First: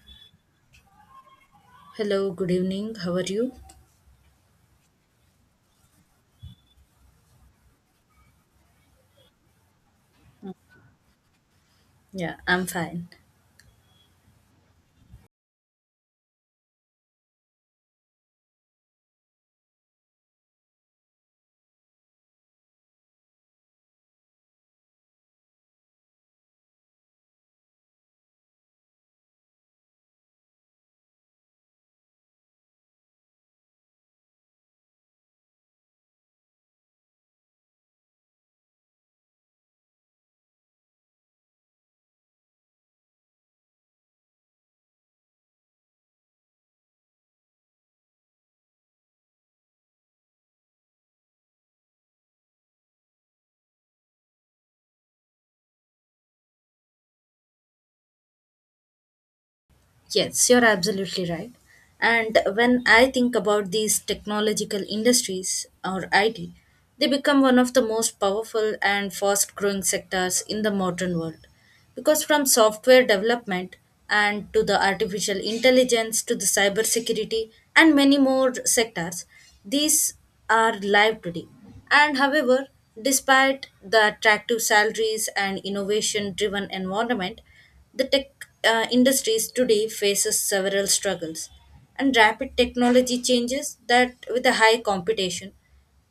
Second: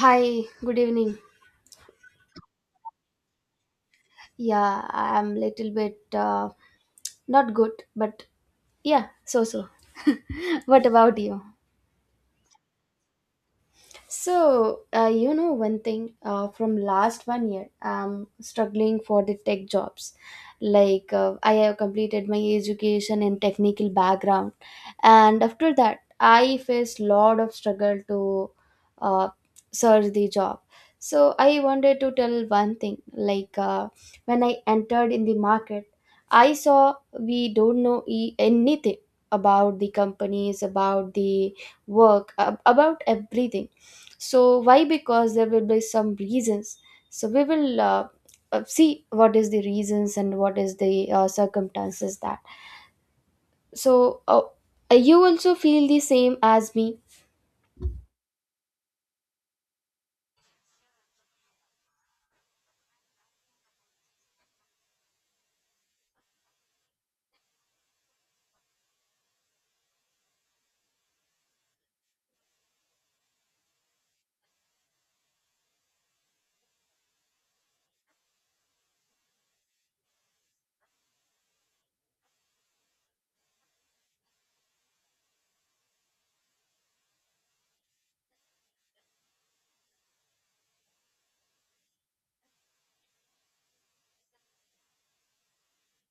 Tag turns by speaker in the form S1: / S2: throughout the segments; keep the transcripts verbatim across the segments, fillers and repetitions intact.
S1: Hi, good evening.
S2: Hello, good evening. How are you?
S1: Yeah, I'm little bit uh, not good, but yeah, so so. What about you?
S2: Yeah, I'm fine.
S1: So, uh, you know, one thing uh, from last one year, I'm struggling for the tech jobs. Like, uh, I have completed my education and technical background, and after that, I faced lot of struggle to uh, search the job. So, I wanted to tell one thing. Like, uh, when I entered in the market, I saw we don't know e- anything about the companies, about the work, ab- about everything, so why? Because there will be some reasons, so we will uh, uh, see what is the reasons and what is the uh, circumstances that, so uh, you also feel the same as me.
S2: Yes, you're absolutely right. And when I think about these technological industries or I T, they become one of the most powerful and fast growing sectors in the modern world. Because from software development and to the artificial intelligence to the cybersecurity and many more sectors, these are live today. And however, despite the attractive salaries and innovation driven environment, the tech uh, industries today faces several struggles and rapid technology changes that with the high competition,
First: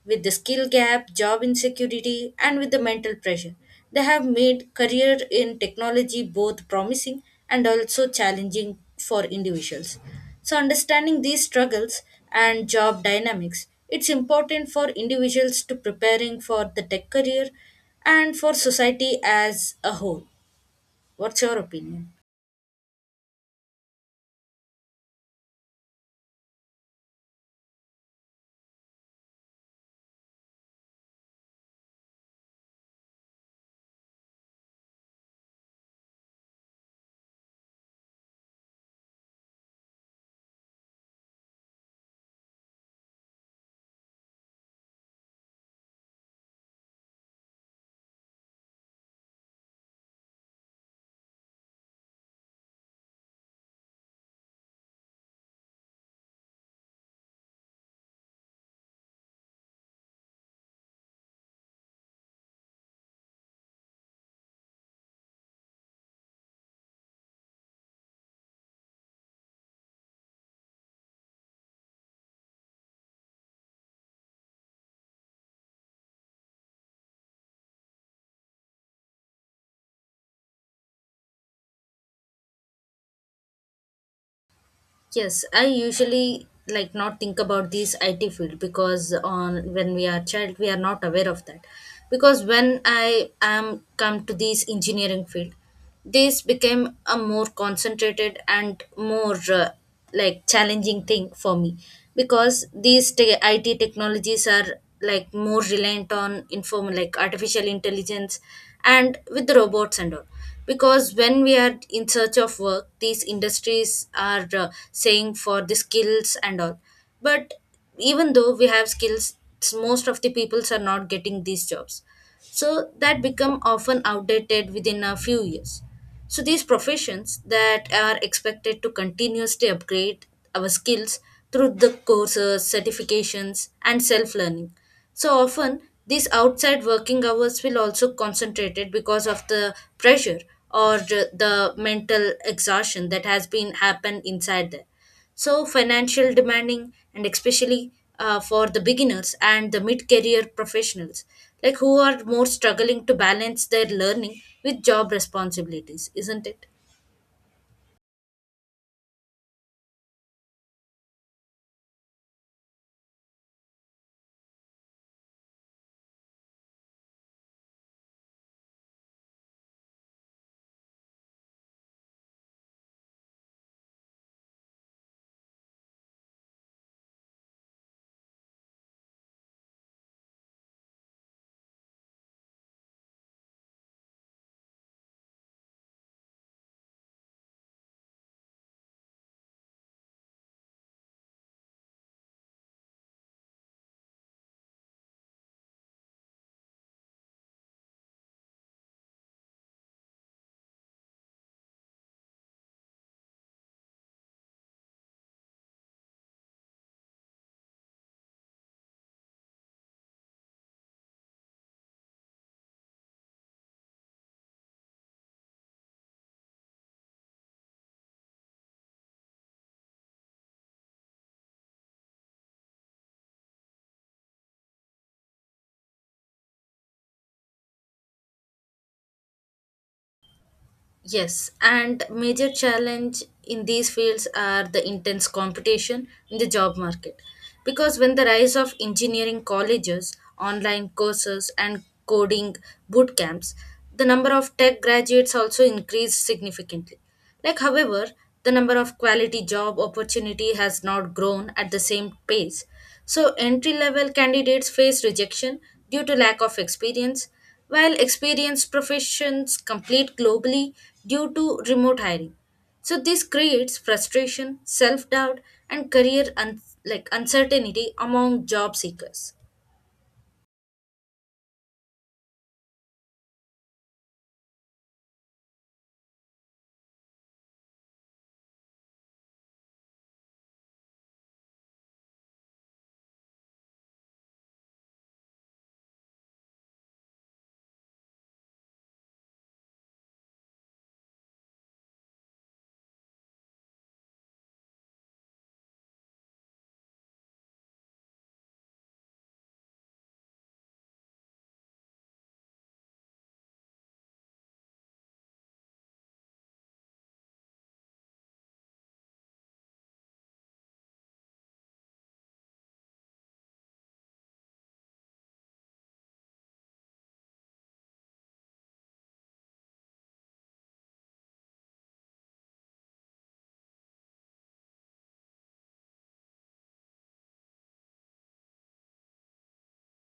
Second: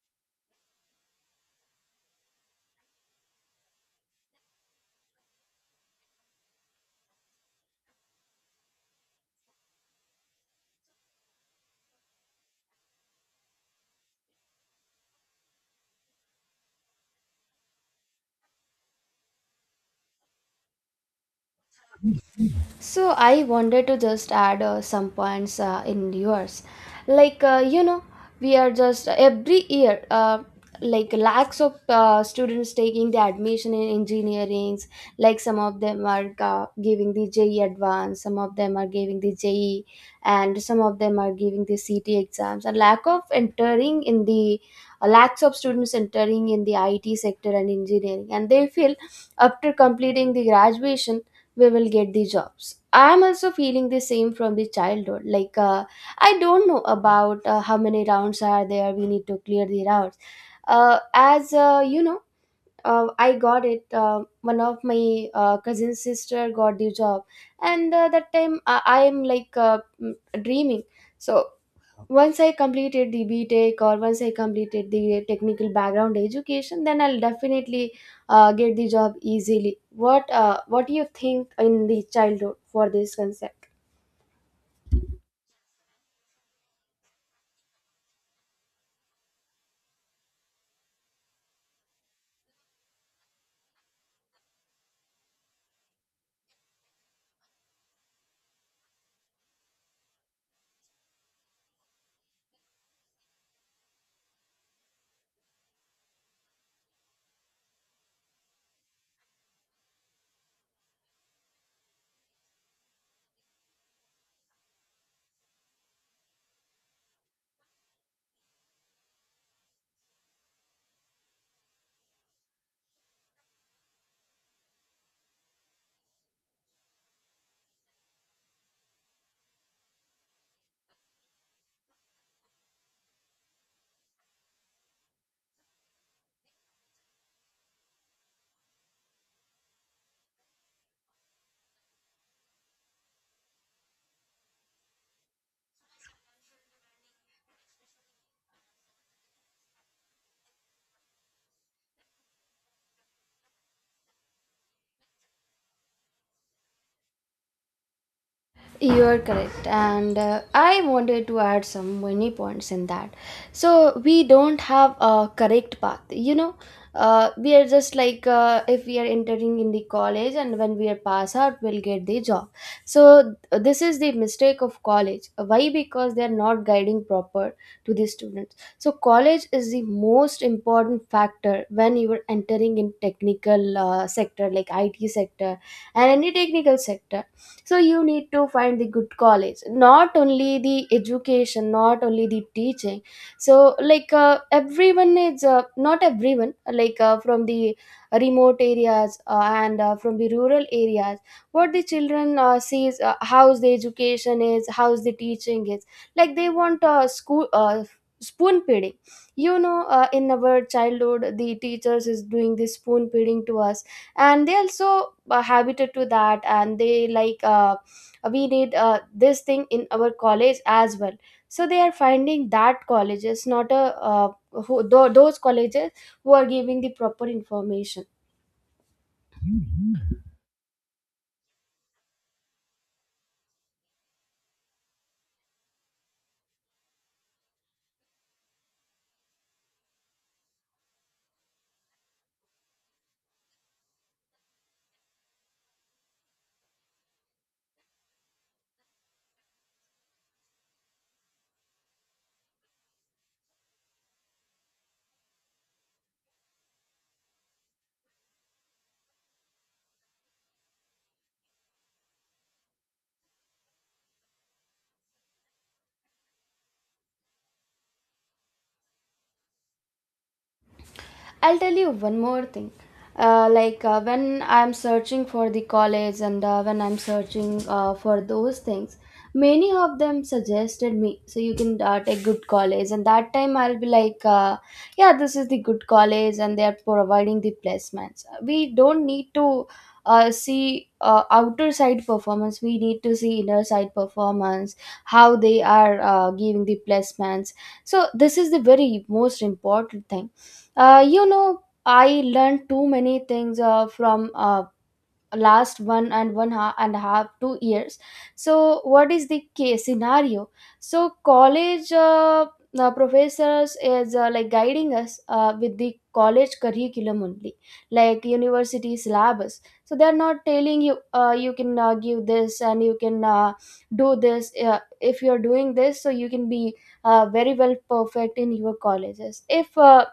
S2: with the skill gap, job insecurity and with the mental pressure. They have made career in technology both promising and also challenging for individuals. So understanding these struggles and job dynamics, it's important for individuals to preparing for the tech career and for society as a whole. What's your opinion?
S1: So I wanted to just add uh, some points uh, in yours. Like uh, you know, we are just uh, every year, uh, like lakhs of uh, students taking the admission in engineerings. Like some of them are uh, giving the J E advance, some of them are giving the J E, and some of them are giving the C T exams. And lack of entering in the uh, lakhs of students entering in the I T sector and engineering, and they feel after completing the graduation we will get the jobs. I am also feeling the same from the childhood. like uh, I don't know about uh, how many rounds are there. We need to clear the rounds, uh, as uh, you know uh, I got it. Uh, one of my uh, cousin sister got the job, and uh, that time i I am like, uh, mm, dreaming. So once I completed the btech or once I completed the technical background education, then I'll definitely uh, get the job easily. What uh, what do you think in the childhood for this concept?
S2: Yes, I usually like not think about these I T field because on when we are child we are not aware of that. Because when I am come to this engineering field, this became a more concentrated and more uh, like challenging thing for me because these te- I T technologies are like more reliant on inform like artificial intelligence and with the robots and all, because when we are in search of work these industries are uh, saying for the skills and all, but even though we have skills most of the peoples are not getting these jobs, so that become often outdated within a few years. So these professions that are expected to continuously upgrade our skills through the courses, certifications, and self learning. So often these outside working hours will also concentrated because of the pressure or the the mental exhaustion that has been happened inside there. So financial demanding and especially uh, for the beginners and the mid-career professionals like who are more struggling to balance their learning with job responsibilities, isn't it?
S1: You are correct, and uh, I wanted to add some many points in that. So we don't have a correct path, you know. Uh, we are just like uh, if we are entering in the college, and when we are pass out, we'll get the job. So th- this is the mistake of college. Why? Because they are not guiding proper to the students. So college is the most important factor when you are entering in technical uh, sector, like I T sector and any technical sector. So you need to find the good college, not only the education, not only the teaching. So like uh, everyone is uh, not everyone, like uh, from the remote areas, uh, and uh, from the rural areas, what the children uh, sees uh, how's the education is, how's the teaching is. Like they want uh, school uh, spoon feeding, you know. Uh, in our childhood, the teachers is doing this spoon feeding to us, and they also uh, habited to that, and they like, uh, we need uh, this thing in our college as well. So they are finding that colleges, not a uh, who, tho- those colleges who are giving the proper information.
S2: Yes, and major challenge in these fields are the intense competition in the job market. Because when the rise of engineering colleges, online courses and coding boot camps, the number of tech graduates also increased significantly. Like, however, the number of quality job opportunity has not grown at the same pace. So entry level candidates face rejection due to lack of experience, while experienced professions compete globally due to remote hiring. So this creates frustration, self-doubt, and career un- like uncertainty among job seekers.
S1: I'll tell you one more thing. Uh, like uh, when I'm searching for the college and uh, when I'm searching uh, for those things, many of them suggested me. So you can uh, take good college, and that time I'll be like, uh, yeah, this is the good college, and they are providing the placements. We don't need to uh, see uh, outer side performance. We need to see inner side performance, how they are uh, giving the placements. So this is the very most important thing. uh, you know, I learned too many things uh, from uh, last one and one ha- and a half two years. So, what is the case scenario? So, college uh, uh, professors is uh, like guiding us uh, with the college curriculum only, like university syllabus. So they are not telling you, uh, you can uh, give this and you can uh, do this. Uh, if you are doing this, so you can be uh, very well perfect in your colleges. If uh,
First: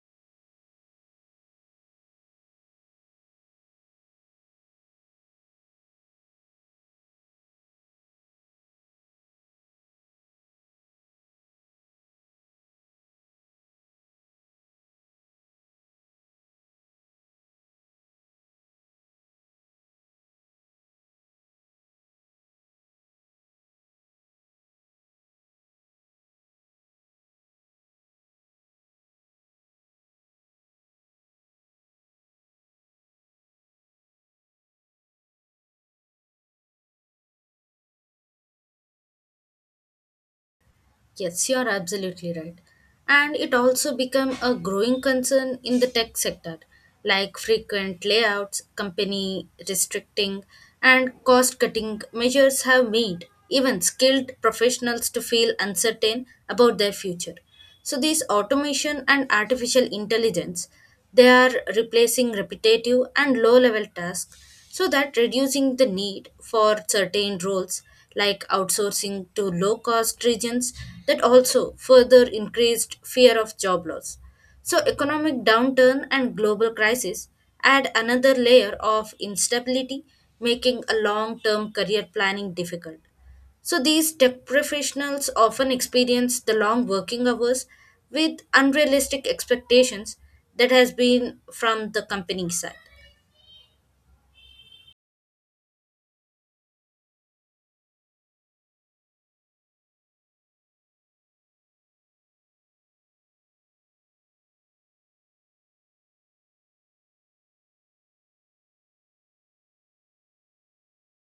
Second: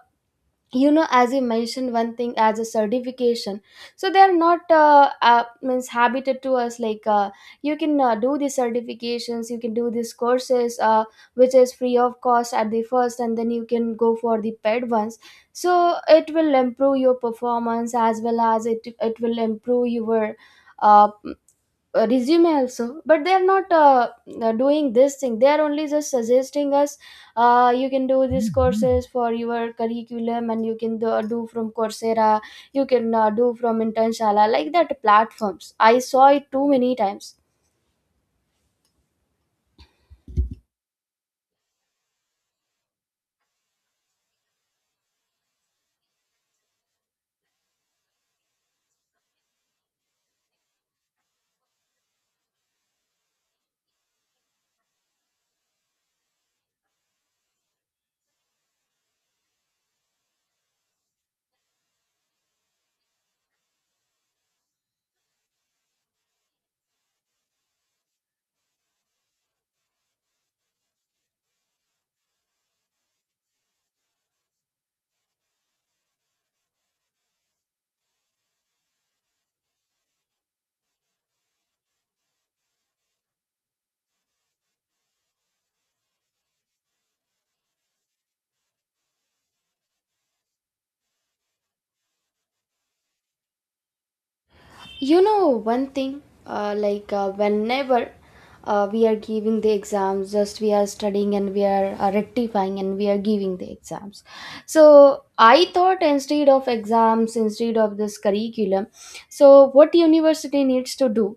S1: you know, as you mentioned one thing as a certification, so they are not uh, uh, means habited to us, like uh, you can uh, do these certifications, you can do these courses uh, which is free of cost at the first, and then you can go for the paid ones. So it will improve your performance as well as it it will improve your uh, uh, resume also. But they're not uh, uh, doing this thing. They're only just suggesting us, uh, you can do these Mhm. courses for your curriculum, and you can do, uh, do from coursera, you can uh, do from internshala, like that platforms. I saw it too many times.
S2: Yes, you are absolutely right. And it also became a growing concern in the tech sector, like frequent layouts, company restricting, and cost cutting measures have made even skilled professionals to feel uncertain about their future. So these automation and artificial intelligence, they are replacing repetitive and low-level tasks, so that reducing the need for certain roles like outsourcing to low-cost regions, that also further increased fear of job loss. So economic downturn and global crisis add another layer of instability, making a long-term career planning difficult. So these tech professionals often experience the long working hours with unrealistic expectations that has been from the company side.
S1: You know one thing, uh, like uh, whenever uh, we are giving the exams, just we are studying and we are uh, rectifying and we are giving the exams. So I thought, instead of exams, instead of this curriculum, so what university needs to do,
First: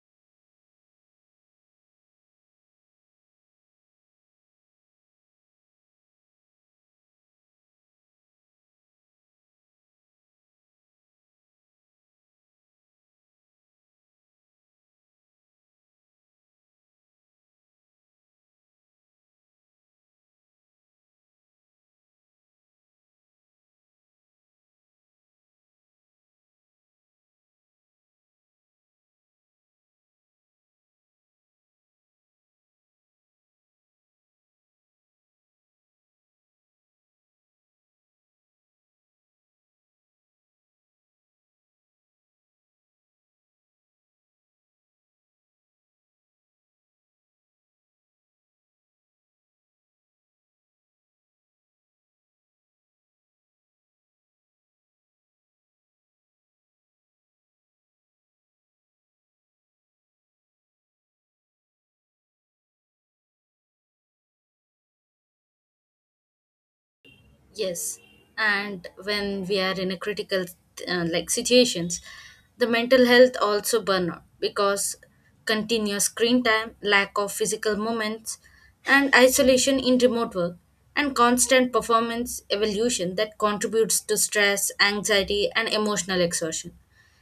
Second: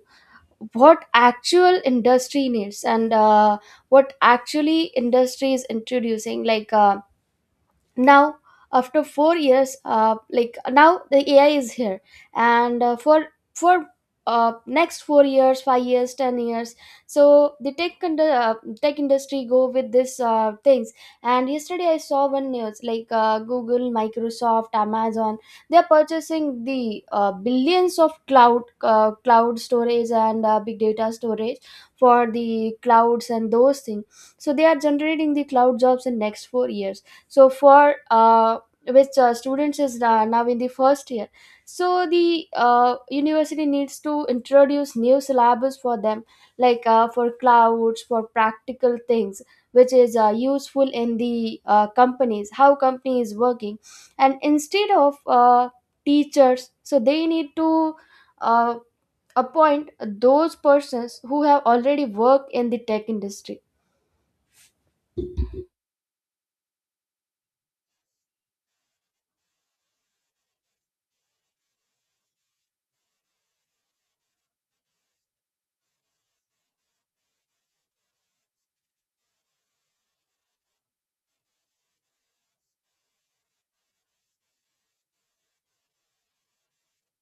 S1: what actual industry needs, and uh, what actually industry is introducing, like. Uh, now after four years, uh, like now the ai is here, and uh, for for uh, next four years, five years, ten years. So the tech and uh, tech industry go with this uh, things. And yesterday I saw one news like, uh, google, microsoft, amazon, they are purchasing the uh, billions of cloud, uh, cloud storage and uh, big data storage for the clouds and those things. So they are generating the cloud jobs in next four years. So for uh, which uh, students is na- now in the first year, so the uh, university needs to introduce new syllabus for them, like uh, for clouds, for practical things which is uh, useful in the uh, companies, how company is working. And instead of uh, teachers, so they need to uh, appoint those persons who have already worked in the tech industry.
S2: Yes, and when we are in a critical uh, like situations, the mental health also burn out because continuous screen time, lack of physical moments, and isolation in remote work and constant performance evolution that contributes to stress, anxiety, and emotional exhaustion.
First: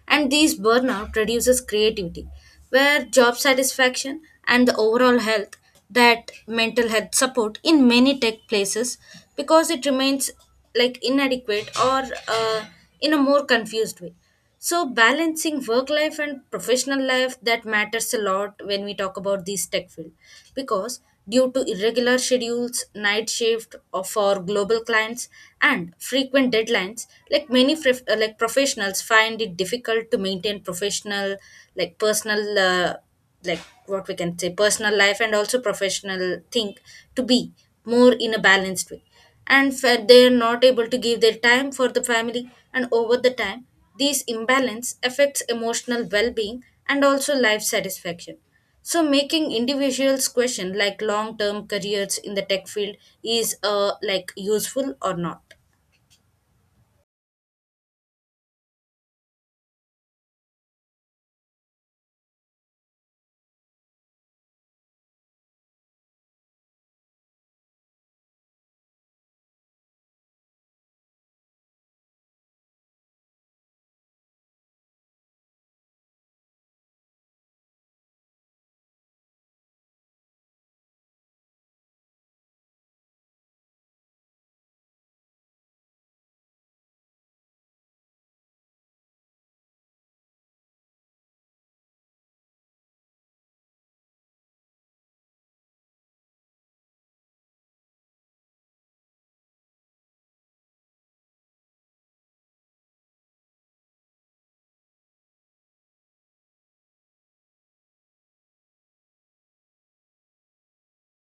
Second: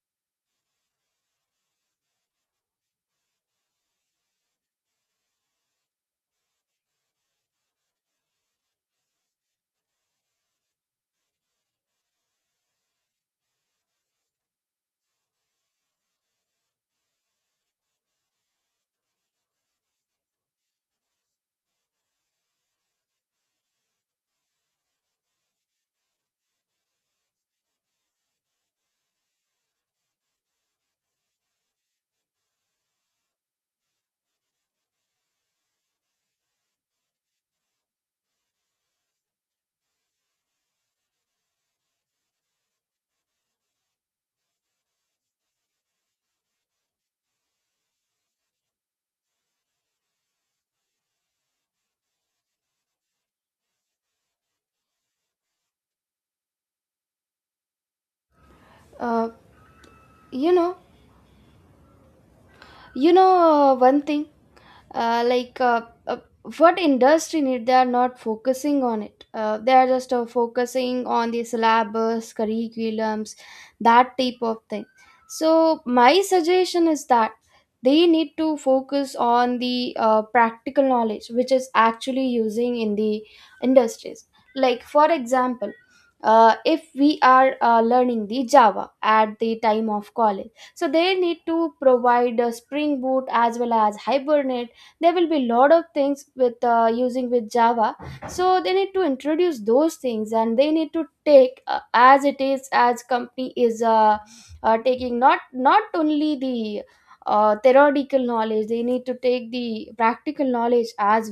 S2: And these burnout reduces creativity where job satisfaction and the overall health, that mental health support in many tech places because it remains like inadequate or uh, in a more confused way. So balancing work life and professional life that matters a lot when we talk about this tech field, because due to irregular schedules, night shift of- for global clients, and frequent deadlines. Like many prof- uh, like professionals find it difficult to maintain professional, like personal, uh, like what we can say, personal life and also professional thing to be more in a balanced way, and fa- they're not able to give their time for the family, and over the time this imbalance affects emotional well being and also life satisfaction. So making individuals question like long term careers in the tech field is uh, like useful or not.
S1: uh, you know You know, uh, one thing, uh, like uh, uh, what industry need, they are not focusing on it. Uh, they are just uh, focusing on the syllabus, curriculums, that type of thing. So my suggestion is that they need to focus on the uh, practical knowledge, which is actually using in the industries. Like for example, uh, if we are uh, learning the Java at the time of college, so they need to provide a spring boot as well as hibernate. There will be a lot of things with uh, using with java. So they need to introduce those things, and they need to take uh, as it is, as company is uh, uh, taking. Not not only the uh, theoretical knowledge, they need to take the practical knowledge as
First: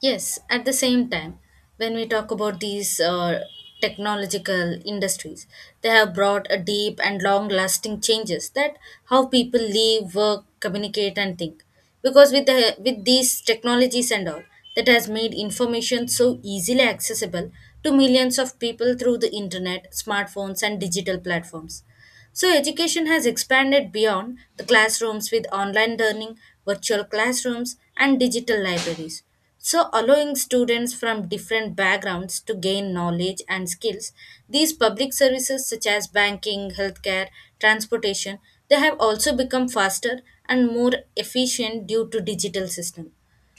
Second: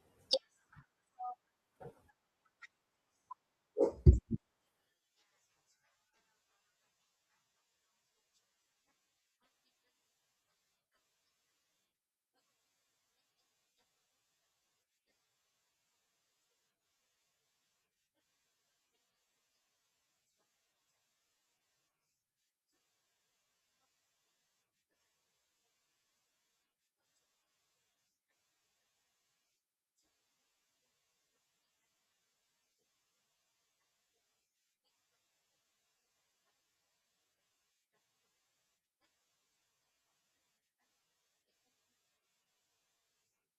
S2: Yes, at the same time, when we talk about these uh, technological industries, they have brought a deep and long lasting changes that how people live, work, communicate, and think. Because with the, with these technologies and all, that has made information so easily accessible to millions of people through the internet, smartphones, and digital platforms. So education has expanded beyond the classrooms with online learning, virtual classrooms, and digital libraries. So allowing students from different backgrounds to gain knowledge and skills, these public services such as banking, healthcare, transportation, they have also become faster and more efficient due to digital system.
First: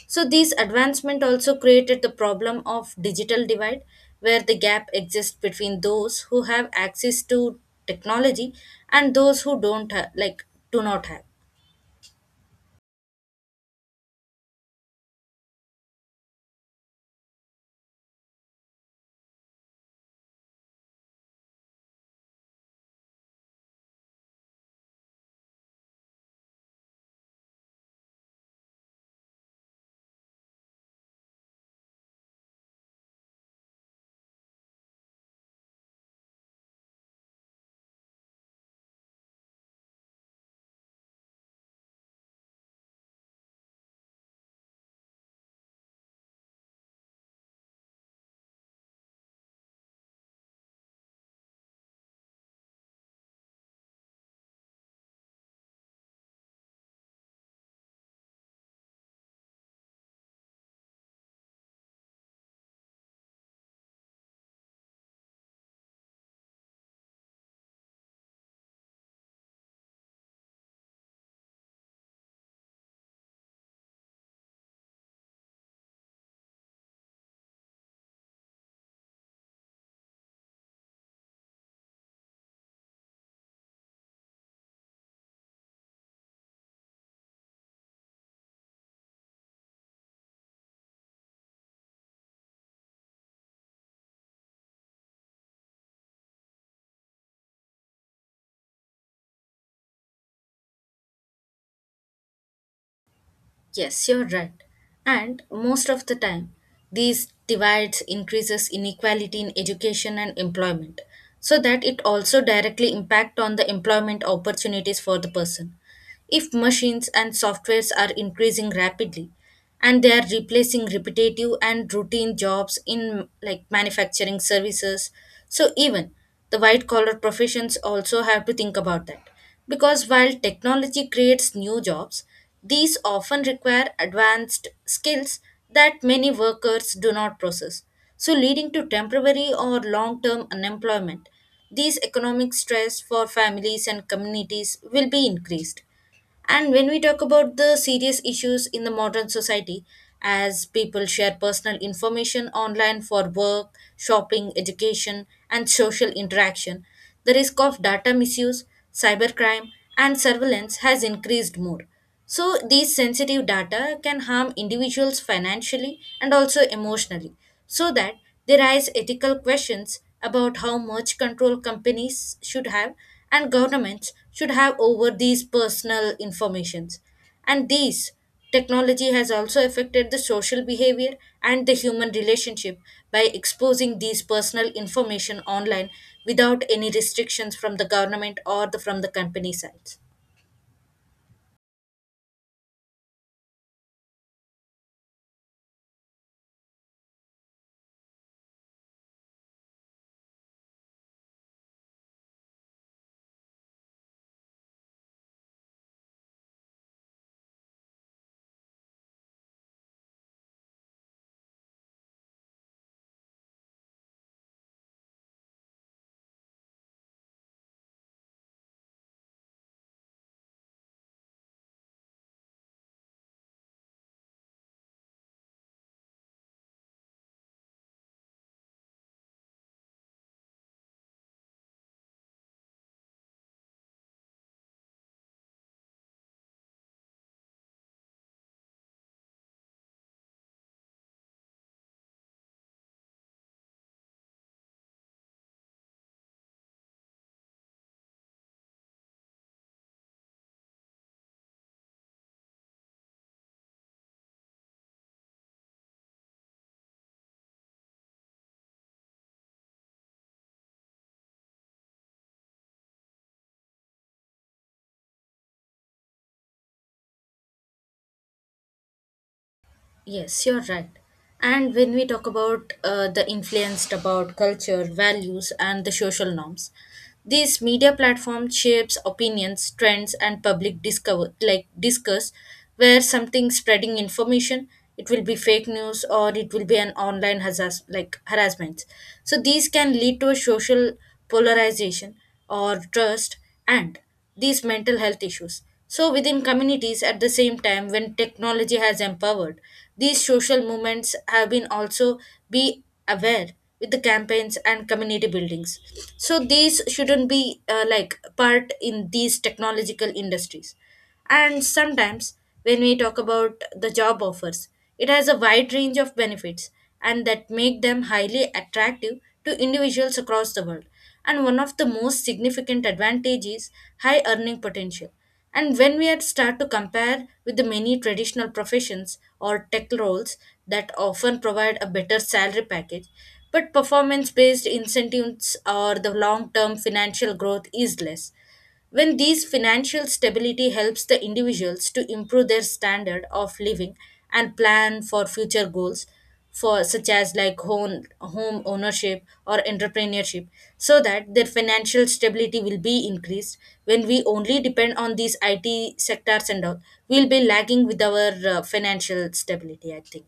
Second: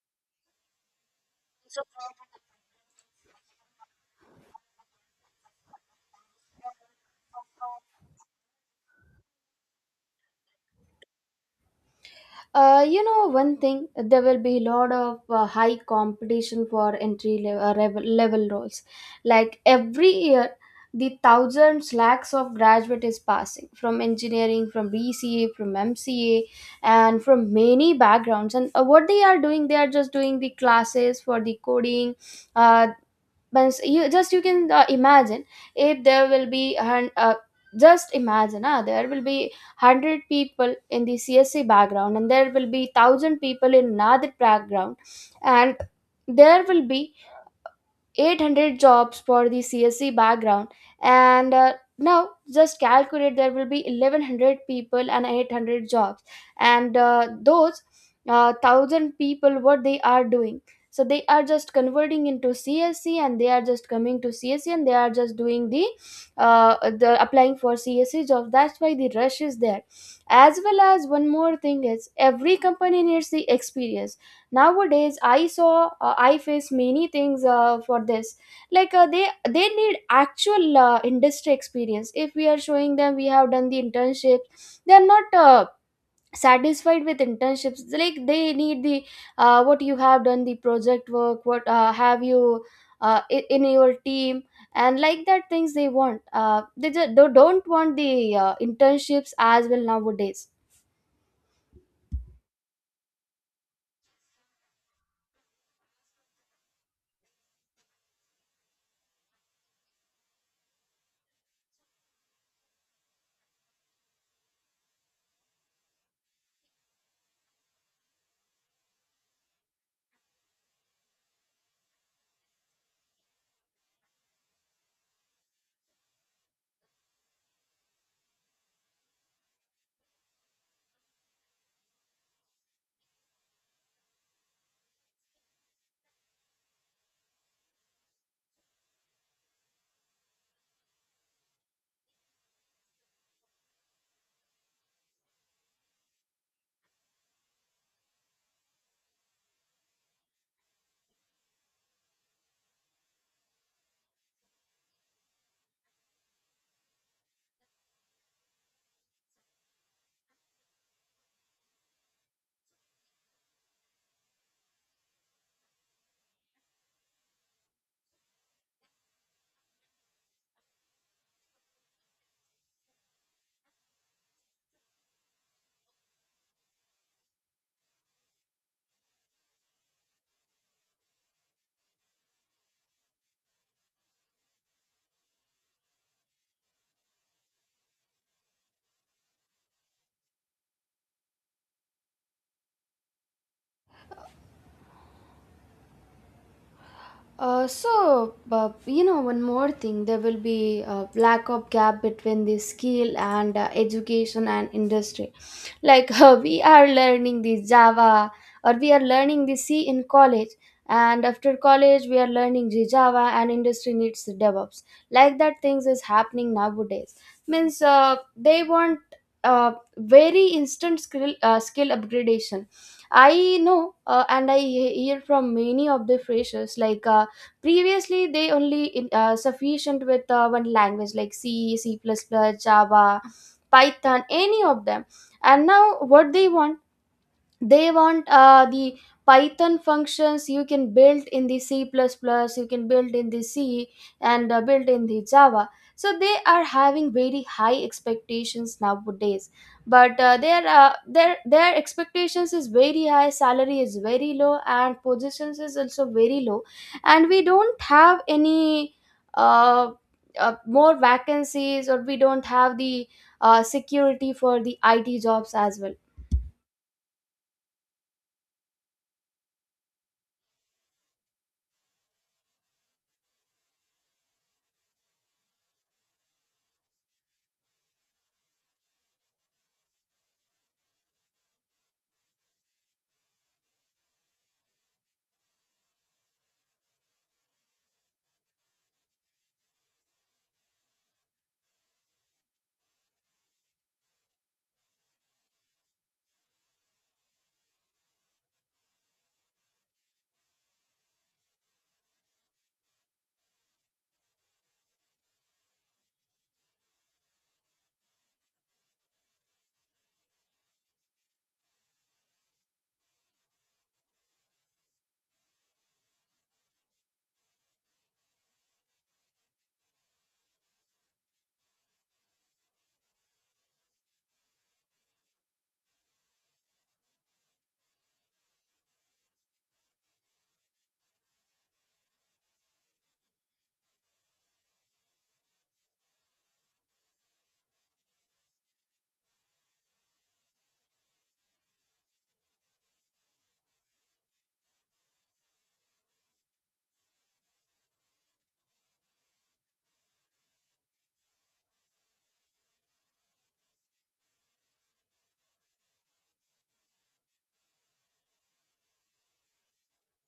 S2: So these advancement also
S1: well.
S2: created the problem of digital divide where the gap exists between those who have access to technology and those who don't ha- like do not have.
S1: Uh, you know one thing, there will be a lot of uh, high competition for entry level, uh, revel- level roles. Like every year, the thousands lakhs of graduate is passing from engineering, from B C A, from M C A, and from many backgrounds. And uh, what they are doing, they are just doing the classes for the coding. Uh, but you just you can uh, imagine, if there will be a hun- uh, just imagine uh, there will be one hundred people in the csc background, and there will be one thousand people in another background, and there will be eight hundred jobs for the C S C background. And uh, now just calculate, there will be eleven hundred people and eight hundred jobs, and uh, those uh, one thousand people, what they are doing? So they are just converting into C S C, and they are just coming to C S C, and they are just doing the uh, the applying for C S C jobs. That's why the rush is there. As well as one more thing is every company needs the experience nowadays. I saw, uh, I face many things uh, for this. like uh, they they need actual uh, industry experience. If we are showing them we have done the internships, they are not uh, satisfied with internships. Like they need the uh, what you have done, the project work, what uh, have you uh, i- in your team, and like that things they want. uh, they just don't want the uh, internships as well nowadays.
S2: Yes, you're right. And most of the time, these divides increases inequality in education and employment, so that it also directly impact on the employment opportunities for the person. If machines and softwares are increasing rapidly, and they are replacing repetitive and routine jobs in like manufacturing services, so even the white collar professions also have to think about that, because while technology creates new jobs these often require advanced skills that many workers do not possess, so leading to temporary or long term unemployment. These economic stress for families and communities will be increased. And when we talk about the serious issues in the modern society, as people share personal information online for work, shopping, education, and social interaction, the risk of data misuse, cybercrime, and surveillance has increased more. So these sensitive data can harm individuals financially and also emotionally, so that they raise ethical questions about how much control companies should have and governments should have over these personal informations. And these technology has also affected the social behavior and the human relationship by exposing these personal information online without any restrictions from the government or the, from the company side.
S1: Uh, so, uh, you know, one more thing, there will be a lack of gap between the skill and uh, education and industry, like we are learning the java, or we are learning the c in college, and after college we are learning the java, and industry needs the devops. Like that things is happening nowadays. Means uh, they want uh, very instant skill, uh, skill upgradation. I know, uh, and i he- hear from many of the freshers, like uh, previously they only in, uh, sufficient with uh, one language, like c, c++ plus plus, java, python, any of them. And now what they want, they want uh, the python functions you can build in the c++, you can build in the c, and uh, build in the java. So they are Having very high expectations nowadays, but uh, their uh, their their expectations is very high, salary is very low, and positions is also very low. And we don't have any uh, uh, more vacancies, or we don't have the uh, security for the IT jobs as well.
S2: Yes, you're right. And when we talk about uh, the influenced about culture, values, and the social norms, these media platform shapes opinions, trends, and public discover like discuss where something spreading information, it will be fake news or it will be an online hazas like harassment. So these can lead to a social polarization or trust and these mental health issues. So within communities, at the same time, when technology has empowered, these social movements have been also be aware with the campaigns and community buildings. So these shouldn't be uh, like part in these technological industries. And sometimes, when we talk about the job offers, it has a wide range of benefits and that make them highly attractive to individuals across the world. And one of the most significant advantages is high earning potential. And when we had start to compare with the many traditional professions or tech roles that often provide a better salary package, but performance based incentives or the long term financial growth is less. When these financial stability helps the individuals to improve their standard of living and plan for future goals for such as like home home ownership or entrepreneurship, so that their financial stability will be increased. When we only depend on these I T sectors and all, we'll be lagging with our uh, financial stability, I think.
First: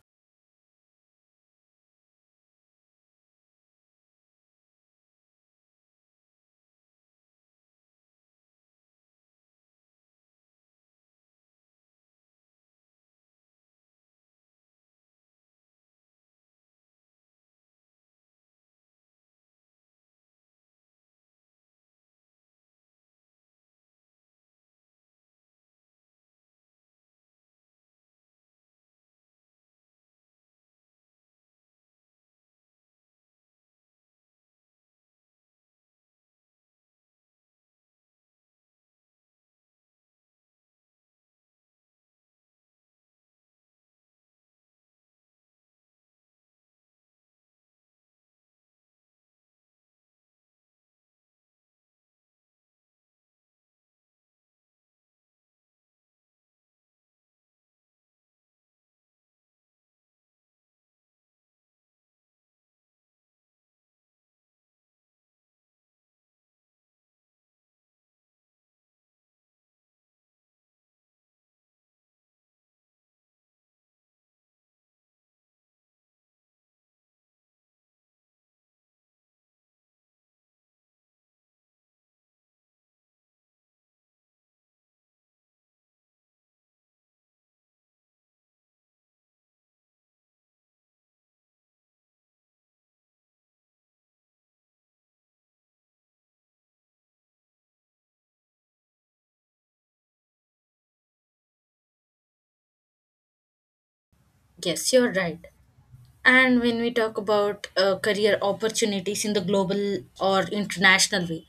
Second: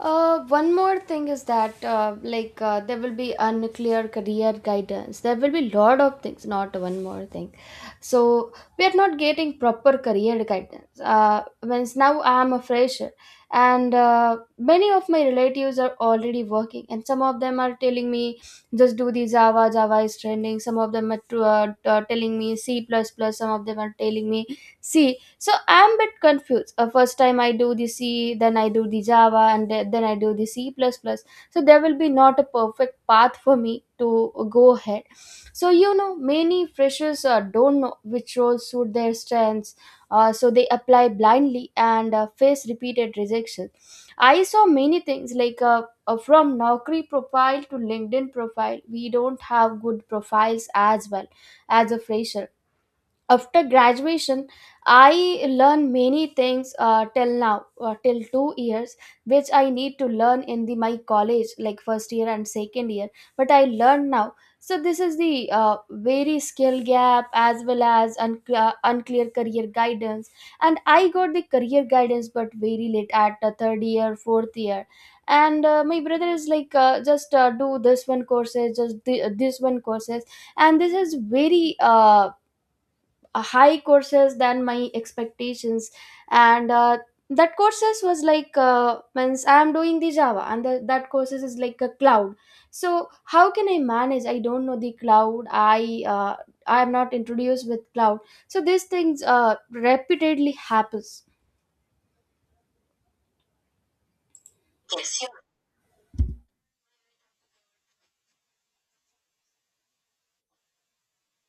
S1: Uh, one more thing is that uh, like uh, there will be unclear career guidance. There will be lot of things, not one more thing. So we are not getting proper career guidance. Uh, means now I am a fresher, and uh, many of my relatives are already working, and some of them are telling me just do the Java. Java is trending. Some of them are t- uh, t- uh, telling me C plus plus. Some of them are telling me C, so I'm a bit confused. Uh, first time I do the C, then I do the Java and the- then I do the c++ plus plus. So there will be not a perfect path for me to go ahead. So you know, many freshers uh, don't know which roles suit their strengths, uh, so they apply blindly and uh, face repeated rejection. I saw many things like, uh, uh, from Naukri profile to LinkedIn profile, we don't have good profiles as well, as a fresher after graduation. I learned many things, uh, till now, uh, till two years, which I need to learn in the my college like first year and second year, but I learned now. So this is the uh, very skill gap as well as un- uh, unclear career guidance. And I got the career guidance, but very late, at the third year, fourth year. And uh, my brother is like, uh, just uh, do this one courses, just th- this one courses. And this is very uh, uh, high courses than my expectations. And uh, that courses was like, uh, means I am doing the Java, and the, that courses is like a cloud. So how can I manage? I don't know the cloud. i uh, I am not introduced with cloud. So these things uh, repeatedly happens.
S2: Yes, you're right. And when we talk about uh, career opportunities in the global or international way,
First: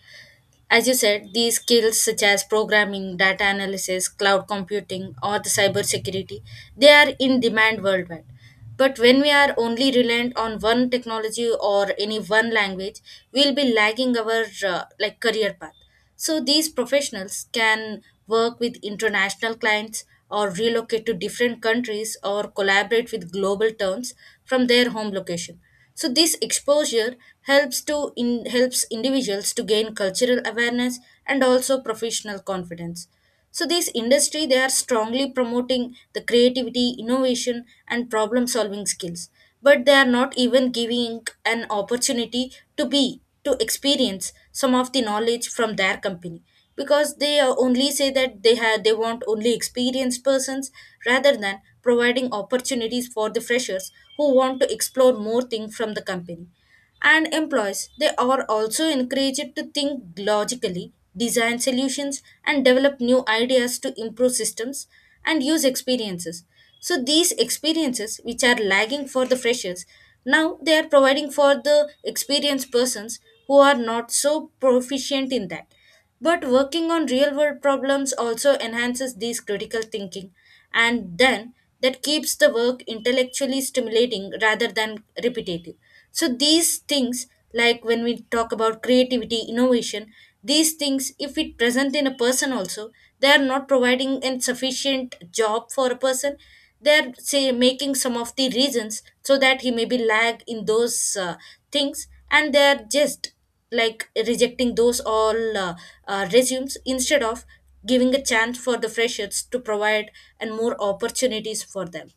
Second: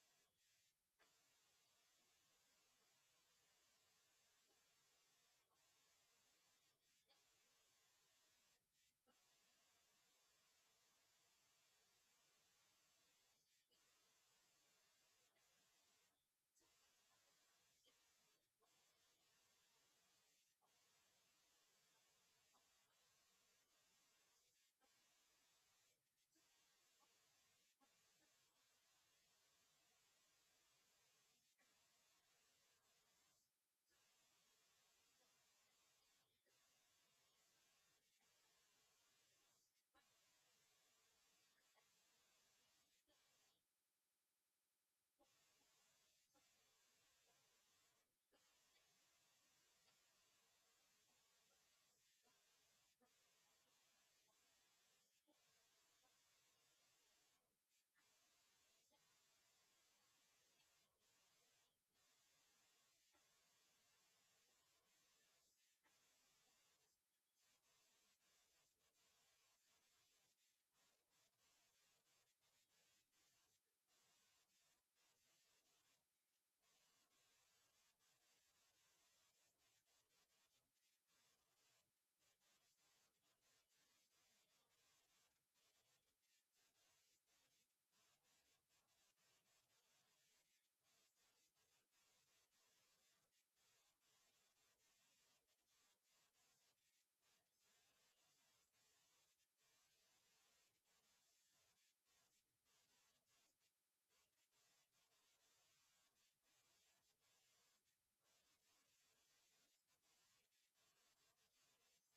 S2: as you said, these skills such as programming, data analysis, cloud computing, or the cybersecurity, they are in demand worldwide. But when we are only reliant on one technology or any one language, we'll be lagging our uh, like career path. So these professionals can work with international clients or relocate to different countries or collaborate with global terms from their home location. So this exposure helps to in, helps individuals to gain cultural awareness and also professional confidence. So these industry, they are strongly promoting the creativity innovation and problem solving skills, but they are not even giving an opportunity to be to experience some of the knowledge from their company, because they uh, only say that they have they want only experienced persons rather than providing opportunities for the freshers who want to explore more things from the company. And employees, they are also encouraged to think logically, design solutions and develop new ideas to improve systems and use experiences. So these experiences which are lagging for the freshers, now they are providing for the experienced persons who are not so proficient in that. But working on real world problems also enhances these critical thinking, and then that keeps the work intellectually stimulating rather than repetitive. So these things, like when we talk about creativity, innovation, these things, if it present in a person also, they are not providing a sufficient job for a person. They are say making some of the reasons so that he may be lag in those uh, things, and they are just like rejecting those all uh, uh, resumes instead of giving a chance for the freshers to provide and more opportunities for them.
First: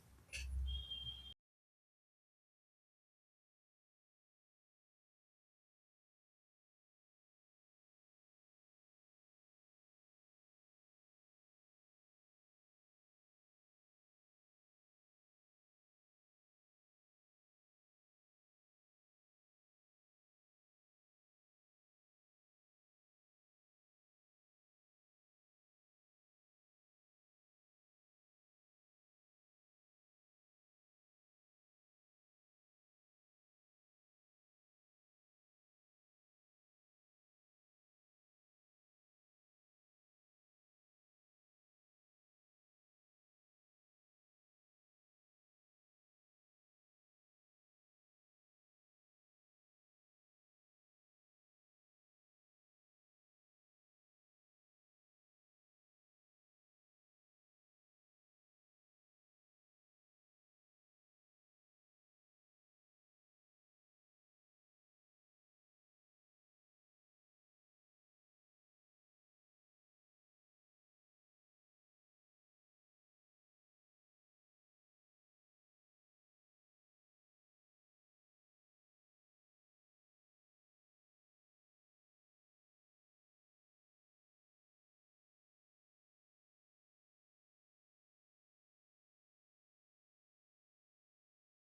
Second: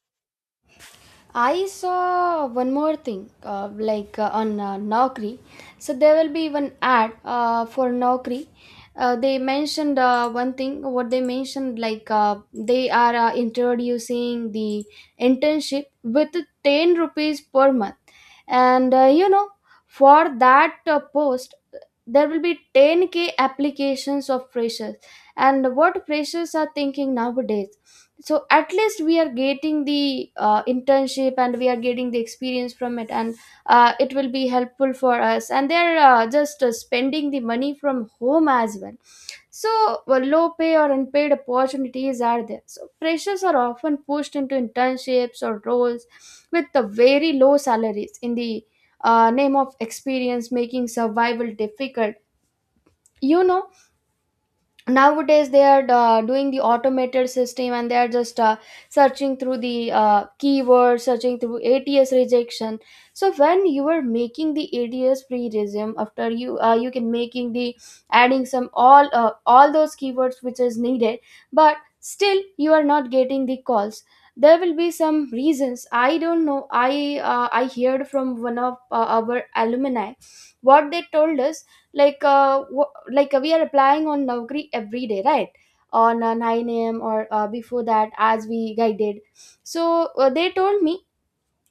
S1: I saw one more thing, uh, like uh, on uh, Naukri. So there will be one ad uh, for Naukri. Uh, they mentioned uh, one thing. What they mentioned, like, uh, they are uh, introducing the internship with ten rupees per month, and uh, you know, for that uh, post, there will be ten k applications of freshers. And what freshers are thinking nowadays? So at least we are getting the uh, internship, and we are getting the experience from it, and uh, it will be helpful for us, and they're uh, just uh, spending the money from home as well. So well, low pay or unpaid opportunities are there, so freshers are often pushed into internships or roles with the very low salaries in the uh, name of experience, making survival difficult. You know, nowadays they are uh, doing the automated system, and they are just uh, searching through the uh, keywords, searching through ATS rejection. So when you are making the ATS pre-resume, after you uh, you can making the adding some all uh, all those keywords which is needed, but still you are not getting the calls. There will be some reasons. I don't know. i uh, I heard from one of uh, our alumni what they told us. Like, uh, w- like uh, we are applying on Naukri every day, right? On uh, nine a.m. or uh, before that, as we guided. So uh, they told me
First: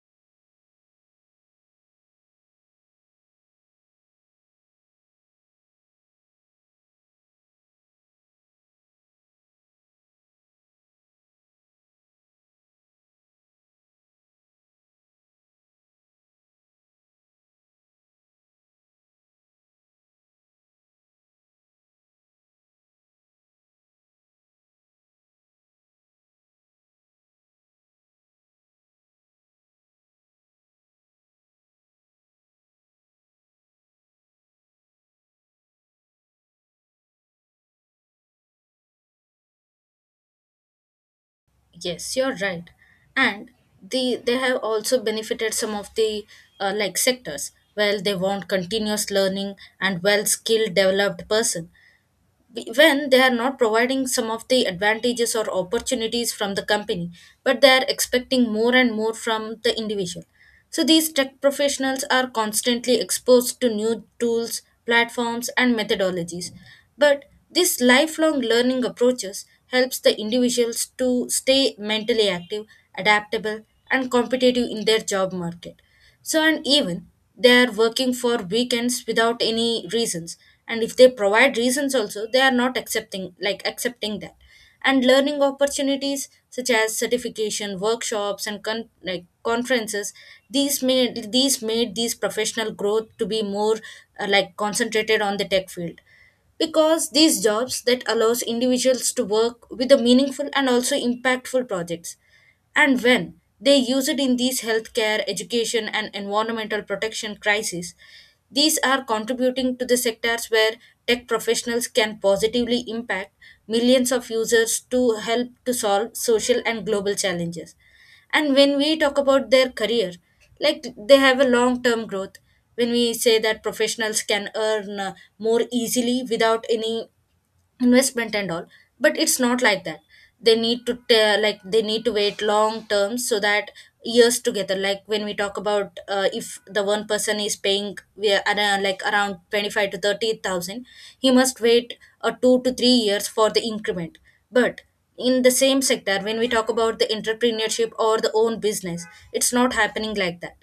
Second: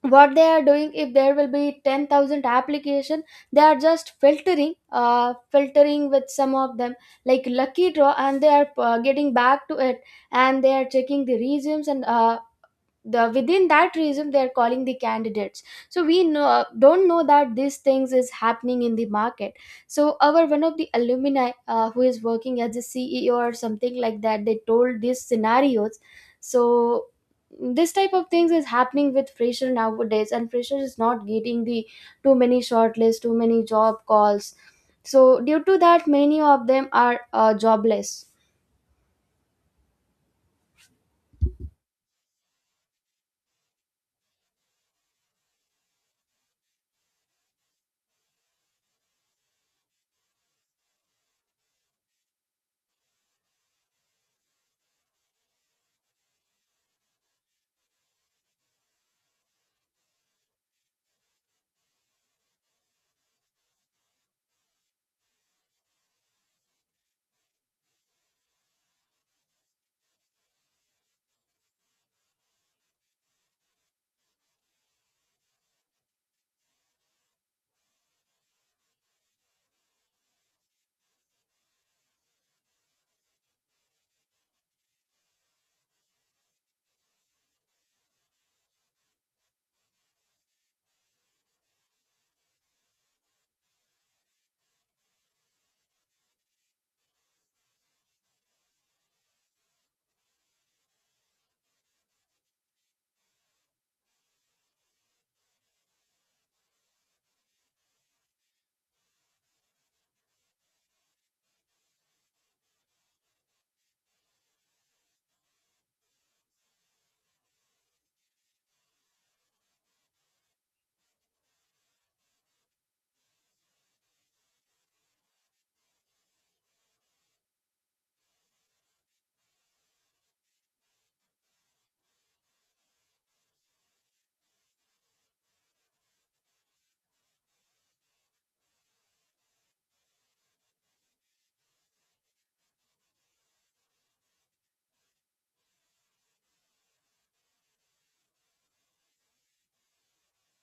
S1: what they are doing. If there will be ten thousand application, they are just filtering uh, filtering with some of them, like lucky draw, and they are uh, getting back to it. And they are checking the resumes, and uh, the within that reason they are calling the candidates. So we know don't know that these things is happening in the market. So our one of the alumni uh, who is working as a CEO or something like that, they told these scenarios. So this type of things is happening with fresher nowadays, and fresher is not getting the too many shortlist, too many job calls. So due to that, many of them are uh, jobless.
S2: Yes, you're right. And the they have also benefited some of the uh, like sectors. Well they want continuous learning and well skilled developed person. Be- when they are not providing some of the advantages or opportunities from the company, but they are expecting more and more from the individual. So these tech professionals are constantly exposed to new tools, platforms, and methodologies. But this lifelong learning approaches helps the individuals to stay mentally active, adaptable, and competitive in their job market. So, and even they are working for weekends without any reasons. And if they provide reasons also, they are not accepting, like accepting that. And learning opportunities such as certification, workshops, and con- like conferences, these made these made these professional growth to be more uh, like concentrated on the tech field, because these jobs that allows individuals to work with the meaningful and also impactful projects. And when they use it in these healthcare, education, and environmental protection crises, these are contributing to the sectors where tech professionals can positively impact millions of users to help to solve social and global challenges. And when we talk about their career, like they have a long term growth, when we say that professionals can earn uh, more easily without any investment and all, but it's not like that. They need to te- like they need to wait long term, so that years together, like when we talk about uh, if the one person is paying we are around, like around twenty-five to thirty thousand, he must wait uh, two to three years for the increment. But in the same sector when we talk about the entrepreneurship or the own business, it's not happening like that.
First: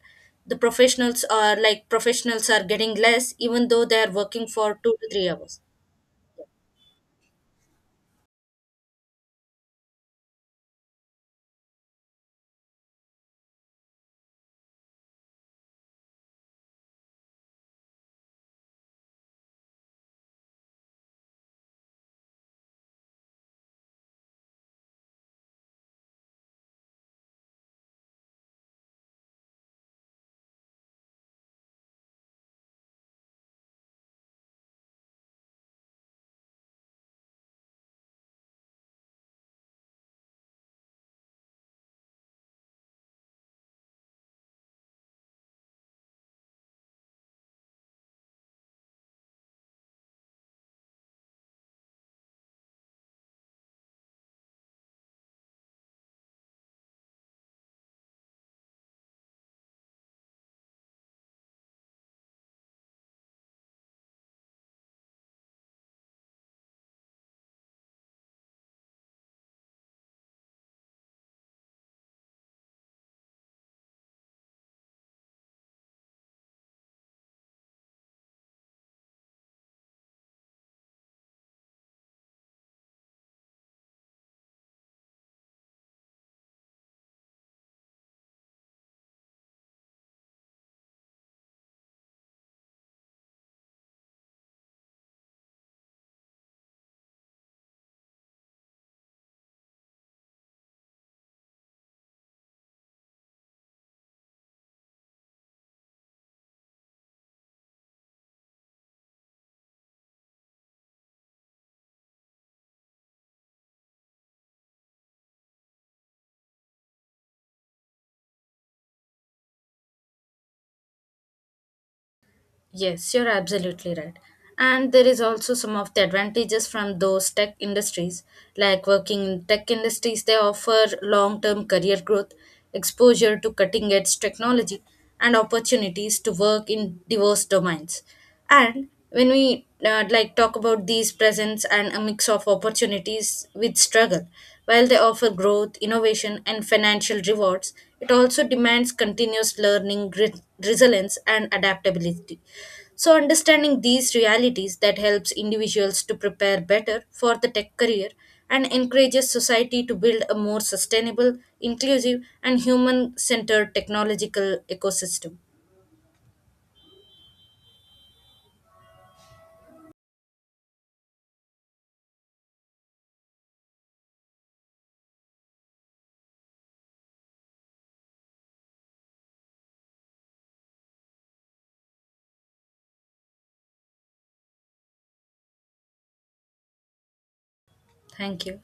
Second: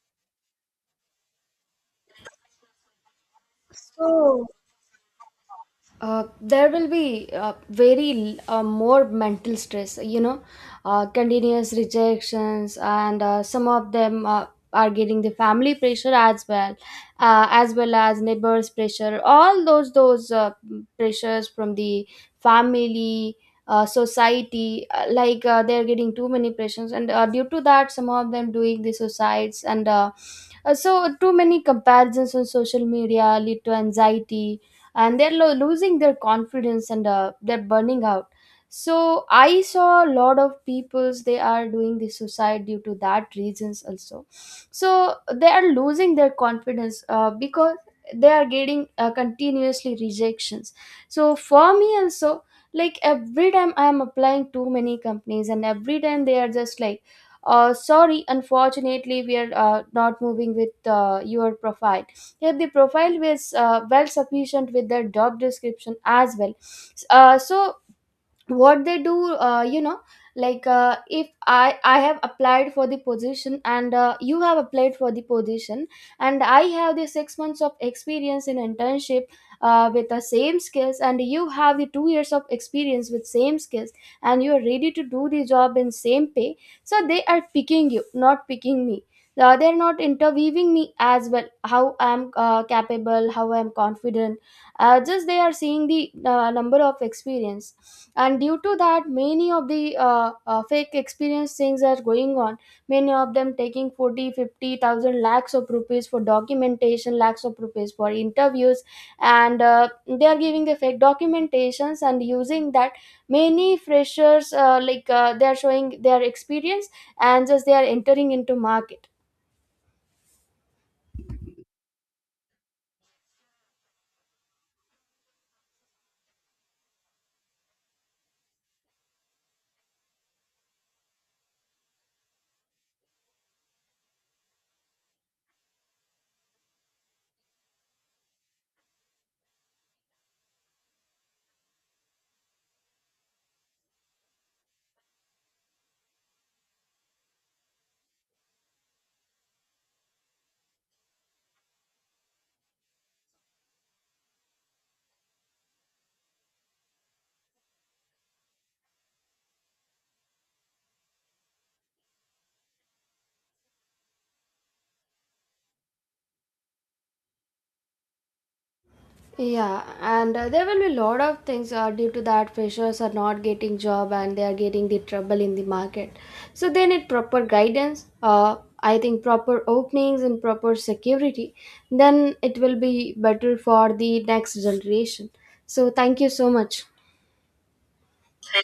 S2: The professionals are like professionals are getting less even though they are working
S1: So
S2: for two to three hours.
S1: Uh, there will be uh, very uh, more mental stress, you know, uh, continuous rejections, and uh, some of them uh, are getting the family pressure as well, uh, as well as neighbors' pressure. All those those uh, pressures from the family, uh, society, uh, like uh, they're getting too many pressures, and uh, due to that, some of them doing the suicides and. Uh, uh, So too many comparisons on social media lead to anxiety, and they're lo- losing their confidence, and uh, they're burning out. So I saw a lot of peoples, they are doing the suicide due to that reasons also. So they are losing their confidence uh, because they are getting uh, continuously rejections. So for me also, like every time I am applying too many companies, and every time they are just like, uh, sorry, unfortunately we are uh, not moving with uh, your profile, if the profile was uh, well sufficient with the job description as well. Uh, so what they do, uh, you know, like, uh, if i i have applied for the position and uh, you have applied for the position, and I have the six months of experience in internship, uh, with the same skills, and you have the two years of experience with same skills, and you are ready to do the job in same pay. So they are picking you, not picking me. Uh, they are not interviewing me as well. How I am uh, capable, how I am confident. Uh, just they are seeing the uh, number of experience. And due to that, many of the uh, uh, fake experience things are going on. Many of them taking forty, fifty thousand lakhs of rupees for documentation, lakhs of rupees for interviews, and uh, they are giving the fake documentations, and using that, many freshers, uh, like uh, they are showing their experience, and just they are entering into market.
S2: Yes, you're absolutely right. And there is also some of the advantages from those tech industries. Like working in tech industries, they offer long term career growth, exposure to cutting edge technology, and opportunities to work in diverse domains. And when we uh, like talk about these presents and a mix of opportunities with struggle, while they offer growth innovation and financial rewards, it also demands continuous learning grit, resilience and adaptability. So understanding these realities that helps individuals to prepare better for the tech career and encourages society to build a more sustainable inclusive and human centered technological ecosystem.
S1: Yeah, and uh, there will be a lot of things uh, due to that freshers are not getting job, and they are getting the trouble in the market. So they need proper guidance. Uh, I think proper openings and proper security. Then it will be better for the next generation. So thank you so much.
S2: Thank you.